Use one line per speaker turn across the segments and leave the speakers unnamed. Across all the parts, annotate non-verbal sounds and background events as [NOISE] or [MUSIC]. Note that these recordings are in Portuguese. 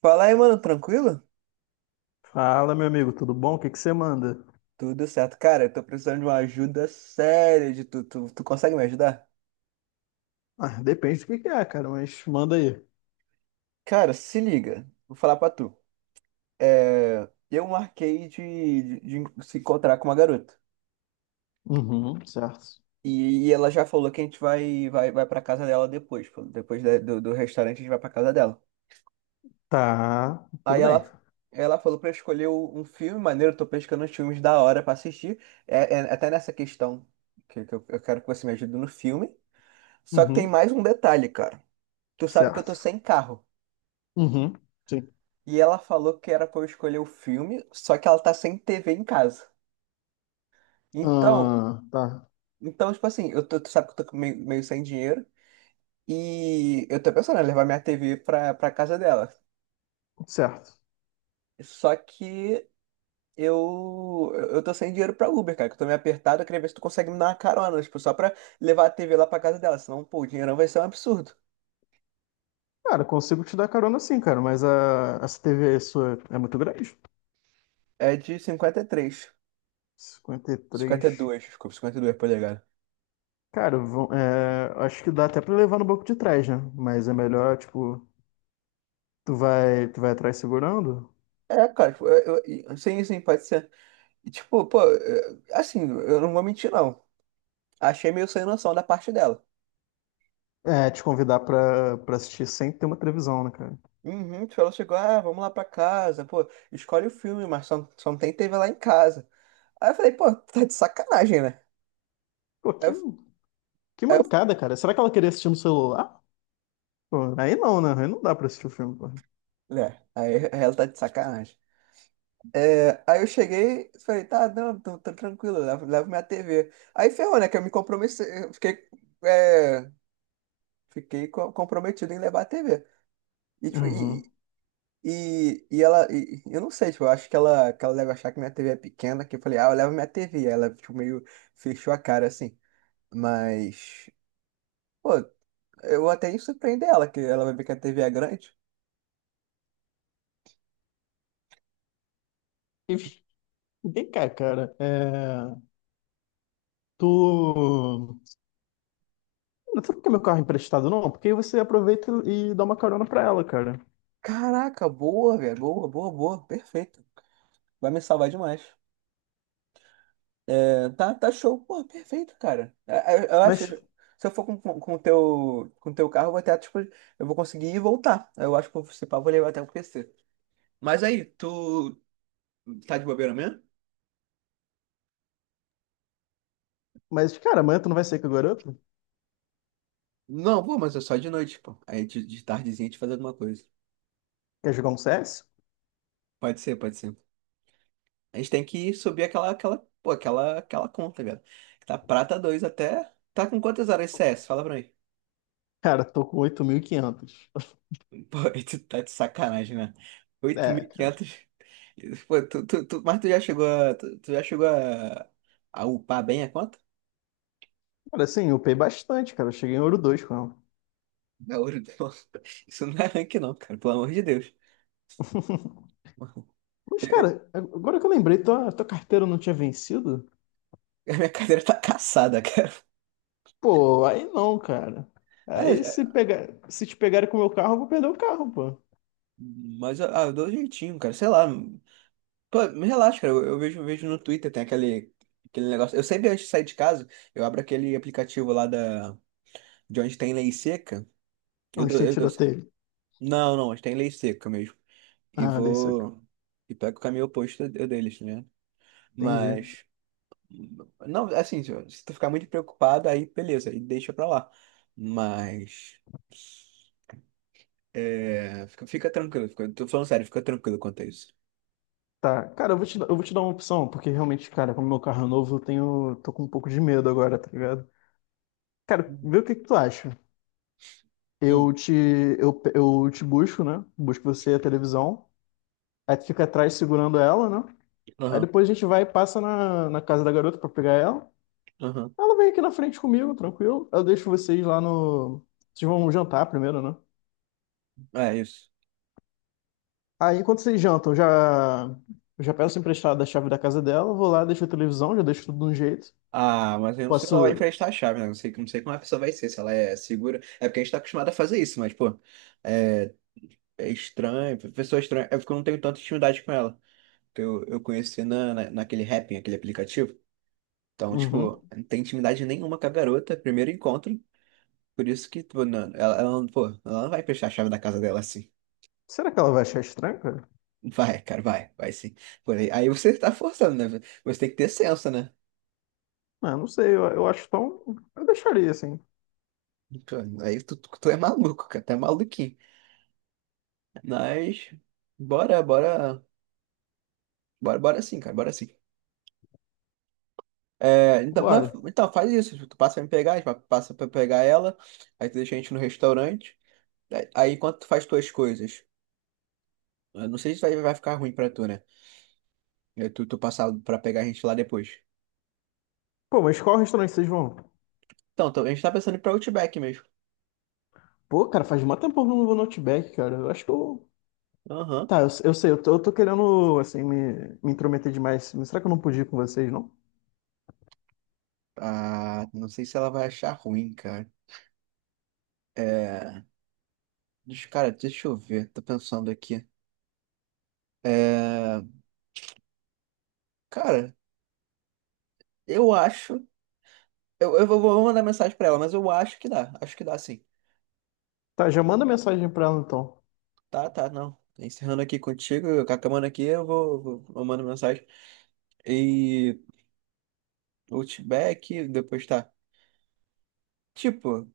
Fala aí, mano, tranquilo?
Fala, meu amigo, tudo bom? O que que você manda?
Tudo certo. Cara, eu tô precisando de uma ajuda séria de tu. Tu consegue me ajudar?
Ah, depende do que é, cara, mas manda aí.
Cara, se liga. Vou falar pra tu. Eu marquei de se encontrar com uma garota.
Uhum, certo.
E ela já falou que a gente vai pra casa dela depois. Pô. Depois do restaurante, a gente vai pra casa dela.
Tá,
Aí
tudo bem.
ela, ela falou pra eu escolher um filme maneiro. Eu tô pescando uns filmes da hora pra assistir. É até nessa questão que eu quero que você me ajude no filme. Só que tem
Uhum,
mais um detalhe, cara. Tu sabe que eu tô
certo.
sem carro.
Uhum, sim.
E ela falou que era pra eu escolher o filme, só que ela tá sem TV em casa. Então,
Ah, tá.
então tipo assim, eu tô, tu sabe que eu tô meio sem dinheiro. E eu tô pensando em levar minha TV pra casa dela.
Certo.
Só que eu tô sem dinheiro pra Uber, cara, que eu tô meio apertado. Eu queria ver se tu consegue me dar uma carona, tipo, só pra levar a TV lá pra casa dela. Senão, pô, o dinheirão vai ser um absurdo.
Cara, consigo te dar carona sim, cara, mas a, essa TV aí sua é muito grande.
É de 53.
Cinquenta e três?
52, desculpa, 52 polegadas.
Cara, vão, é, acho que dá até pra levar no banco de trás, né? Mas é melhor, tipo, tu vai atrás segurando?
Cara, tipo, sim, pode ser. E, tipo, pô, assim, eu não vou mentir, não. Achei meio sem noção da parte dela.
É, te convidar pra assistir sem ter uma televisão, né, cara?
Uhum, tipo, ela chegou, ah, vamos lá pra casa, pô, escolhe o filme, mas só não tem TV lá em casa. Aí eu falei, pô, tá de sacanagem, né?
Pô,
Aí
que.
eu,
Que
aí
mancada, cara. Será que ela queria assistir no celular? Ah. Pô, aí não, né? Aí não dá pra assistir o filme, pô.
né? Aí [LAUGHS] ela tá de sacanagem. Aí eu cheguei, falei, tá, não, tô tranquilo, levo minha TV. Aí ferrou, né, que eu me comprometi, é, fiquei comprometido em levar a TV.
Uhum.
E ela, eu não sei, tipo, eu acho que ela deve achar que minha TV é pequena, que eu falei, ah, eu levo minha TV. Ela, tipo, meio fechou a cara assim. Mas, pô, eu até ia surpreender ela, que ela vai ver que a TV é grande.
E vem cá, cara. É... Tu. Não sei por que meu carro é emprestado, não. Porque aí você aproveita e dá uma carona pra ela, cara.
Caraca, boa, velho, boa, boa, boa, perfeito. Vai me salvar demais. Tá, tá show, pô, perfeito, cara. Eu acho,
Mas,
se eu for com o teu carro, eu vou até, tipo, eu vou conseguir ir e voltar. Eu acho que, se pá, eu vou levar até o PC. Mas aí, tu tá de bobeira mesmo?
mas cara, amanhã tu não vai sair com a garota?
Não, pô, mas é só de noite, pô. Aí de tardezinha a gente faz alguma coisa.
Quer jogar um CS?
Pode ser, pode ser. A gente tem que subir aquela conta, velho. Tá prata 2 até. Tá com quantas horas de CS? Fala pra mim.
Cara, tô com 8.500.
[LAUGHS] Pô, aí tu tá de sacanagem, né?
É, cara.
8.500. Pô, tu, mas tu, tu já chegou a upar bem a conta?
Cara, assim, eu upei bastante, cara. Eu cheguei em ouro 2, com ela.
Da ouro, não. [LAUGHS] Isso não é rank, não, cara, pelo amor de Deus. [LAUGHS]
Mas, cara, agora que eu lembrei, tua carteira não tinha vencido?
A minha cadeira tá caçada, [LAUGHS] cara.
Pô, aí não, cara.
Mas,
Aí se pegar, se te pegarem com o meu carro, eu vou perder o carro, pô.
eu dou um jeitinho, cara. Sei lá. Pô, relaxa, cara. Eu vejo um vídeo no Twitter, tem aquele negócio. Eu sempre antes de sair de casa, eu abro aquele aplicativo lá de onde tem lei seca. Eu
Onde
dou,
tem
eu dou-
tiroteio?
não, não, onde tem lei seca mesmo. E
Ah, dei soco.
vou. E pego o caminho oposto deles, né?
Entendi.
Mas. Não, assim, se tu ficar muito preocupado, aí beleza, aí deixa pra lá. Mas. Fica tranquilo, fica, tô falando sério, fica tranquilo quanto a isso.
Tá, cara, eu vou te dar uma opção, porque realmente, cara, como meu carro é novo, tô com um pouco de medo agora, tá ligado? Cara,
Uhum.
vê o que que tu acha.
Hum.
Eu te, eu te busco, né? Busco você e a televisão. Aí tu fica atrás segurando ela, né? Aí
Aham,
depois a gente vai e passa na casa da garota pra pegar ela.
aham.
Ela vem aqui na frente comigo, tranquilo. Eu deixo vocês lá no. Vocês vão jantar primeiro, né?
É isso.
Aí, enquanto vocês jantam, já peço emprestado a chave da casa dela, vou lá, deixo a televisão, já deixo tudo de um jeito.
Ah, mas eu não sei lá vai
Posso.
emprestar a chave, né? Não sei, não sei como a pessoa vai ser, se ela é segura. É porque a gente tá acostumado a fazer isso, mas, pô, é, é estranho, pessoa estranha. É porque eu não tenho tanta intimidade com ela. Que eu conheci naquele Happn, aquele aplicativo. Então,
Uhum.
tipo, não tem intimidade nenhuma com a garota, primeiro encontro. Por isso que, pô, não, ela não vai emprestar a chave da casa dela assim.
Será que ela vai achar estranho, cara?
Vai, cara, vai, vai sim. Pô, aí você tá forçando, né? Você tem que ter senso, né?
Ah, não sei, eu acho tão. Eu deixaria assim.
Pô, tu é maluco, cara, tu é maluquinho. Mas bora, bora, bora, bora sim, cara, bora sim. Então,
Bora.
então faz isso, tu passa pra me pegar, a gente passa pra pegar ela, aí tu deixa a gente no restaurante, aí enquanto tu faz tuas coisas, eu não sei se vai ficar ruim pra tu, né? Tu passar pra pegar a gente lá depois.
Pô, mas qual restaurante vocês vão?
Então, a gente tá pensando em ir pra Outback mesmo.
Pô, cara, faz mó tempo que eu não vou no Outback, cara. Eu acho que eu.
Aham.
Tá, eu sei, eu tô querendo, assim, me intrometer demais. Mas será que eu não podia ir com vocês, não?
Ah, não sei se ela vai achar ruim, cara. É, cara, deixa eu ver, tô pensando aqui. É, cara, eu acho. Eu vou mandar mensagem pra ela, mas eu acho que dá. Acho que dá sim.
Tá, já manda mensagem pra ela então.
Tá, tá, não. Encerrando aqui contigo, com a câmera aqui, eu mando mensagem. E Outback, depois tá. Tipo,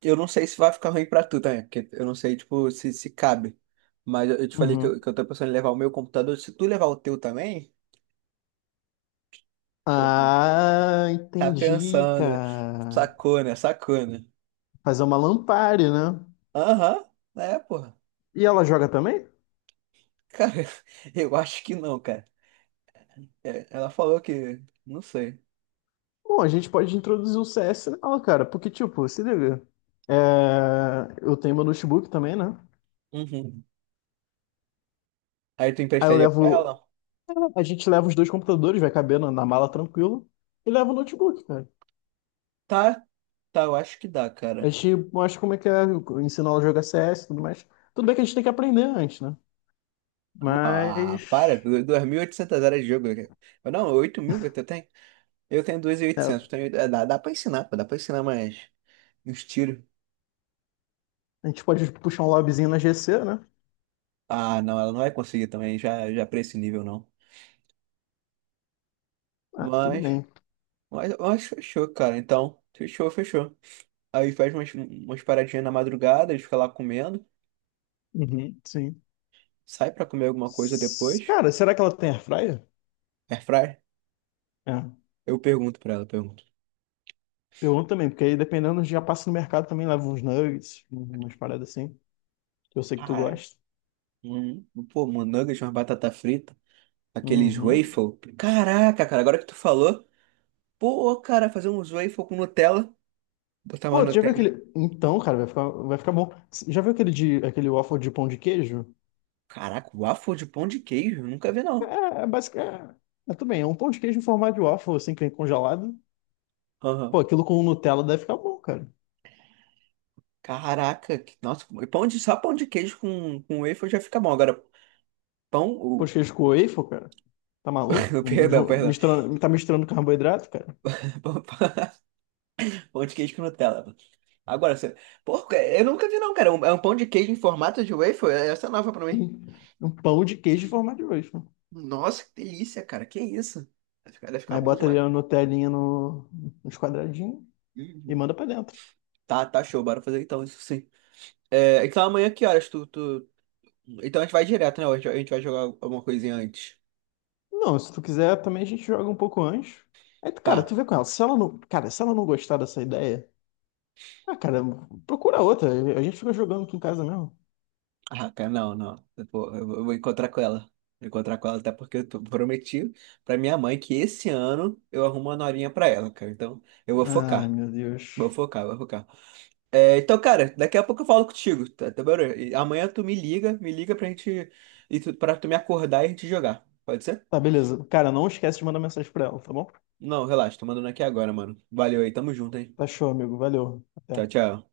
eu não sei se vai ficar ruim pra tu também, porque eu não sei, tipo, se cabe. Mas eu te falei
Uhum.
que eu tô pensando em levar o meu computador. Se tu levar o teu também, deixa eu ver.
Ah,
Tá
entendi,
pensando.
cara.
Sacou, né? Sacou, né?
Fazer uma Lampari, né?
Aham, é, porra.
E ela joga também?
Cara, [LAUGHS] eu acho que não, cara. É, ela falou que. Não sei.
Bom, a gente pode introduzir o CS nela, cara. Porque, tipo, se liga. É, eu tenho meu notebook também, né?
Uhum. Aí tu
Aí eu
emprestaria pra
levo.
ela?
A gente leva os dois computadores, vai caber na mala tranquilo. E leva o notebook, cara.
Tá, tá, eu acho que dá,
A
cara.
gente mostra como é que é, ensina ela a jogar CS e tudo mais. Tudo bem que a gente tem que aprender antes, né?
Não, ah, para,
Mas.
2.800 horas de jogo, cara. Eu Não, 8.000 que eu tenho. Eu tenho
É,
2.800. Tenho, é, dá pra ensinar, pô, dá pra ensinar mais uns tiros.
a gente pode puxar um lobbyzinho na GC, né?
Ah, não, ela não vai conseguir também, já pra esse nível, não.
Ah, tudo
Mas,
bem.
mas fechou, cara. Então, fechou, fechou. Aí faz umas paradinhas na madrugada, a gente fica lá comendo.
Uhum, sim.
Sai pra comer alguma coisa
S-
depois.
Cara, será que ela tem airfryer?
Airfryer?
É.
Eu pergunto pra ela, pergunto.
Pergunto também, porque aí dependendo, já passa no mercado também, leva uns nuggets, umas paradas assim, que eu sei que tu
Cara.
gosta.
Uhum. Pô, um nuggets, uma batata frita, aqueles
Uhum.
waffle. Caraca, cara, agora que tu falou, pô, cara, fazer uns waffle com Nutella, botar uma
Pô, tu já viu
Nutelinha.
aquele. Então, cara, vai ficar bom. Já viu aquele, de, aquele waffle de pão de queijo?
Caraca, waffle de pão de queijo, nunca vi não.
É, é basicamente. É, é tudo bem, é um pão de queijo em formato de waffle, assim, que vem congelado. Pô,
Aham.
aquilo com Nutella deve ficar bom, cara.
Caraca, nossa, e pão de, só pão de queijo com waffle já fica bom. Agora, pão,
Pão de
o,
queijo com waffle, cara. Tá maluco?
[LAUGHS]
Um-
perdão,
ju-
perdão,
Misturando, tá misturando carboidrato, cara?
pão, [LAUGHS] pão de queijo com Nutella. Agora, você, pô, é, eu nunca vi não, cara. É um pão de queijo em formato de waffle. É, essa é nova pra mim.
Um, um pão de queijo em formato de waffle.
Nossa, que delícia, cara, que isso? Vai ficar
Aí
bom
bota ali
demais.
a Nutellinha no, nos quadradinhos e
Uhum.
manda pra dentro.
Tá, tá show, bora fazer então isso sim. É, então amanhã que horas tu. Então a gente vai direto, né? A gente vai jogar alguma coisinha antes.
Não, se tu quiser, também a gente joga um pouco antes. Aí, tu- cara,
Tá.
tu vê com ela. Se ela não, cara, se ela não gostar dessa ideia, ah, cara, procura outra. A gente fica jogando aqui em casa mesmo.
Ah, cara, não, não. Eu vou encontrar com ela. Vou encontrar com ela, até porque eu prometi pra minha mãe que esse ano eu arrumo uma norinha pra ela, cara. Então eu vou
Ai,
focar.
meu
Vou
Deus.
focar, vou focar. É, então, cara, daqui a pouco eu falo contigo, tá bom? E amanhã tu me liga pra gente, pra tu me acordar e a gente jogar. Pode ser?
Tá, beleza. Cara, não esquece de mandar mensagem pra ela, tá bom?
Não, relaxa, tô mandando aqui agora, mano. Valeu aí, tamo junto, hein?
Tá show, amigo. Valeu. Até.
Tchau, tchau.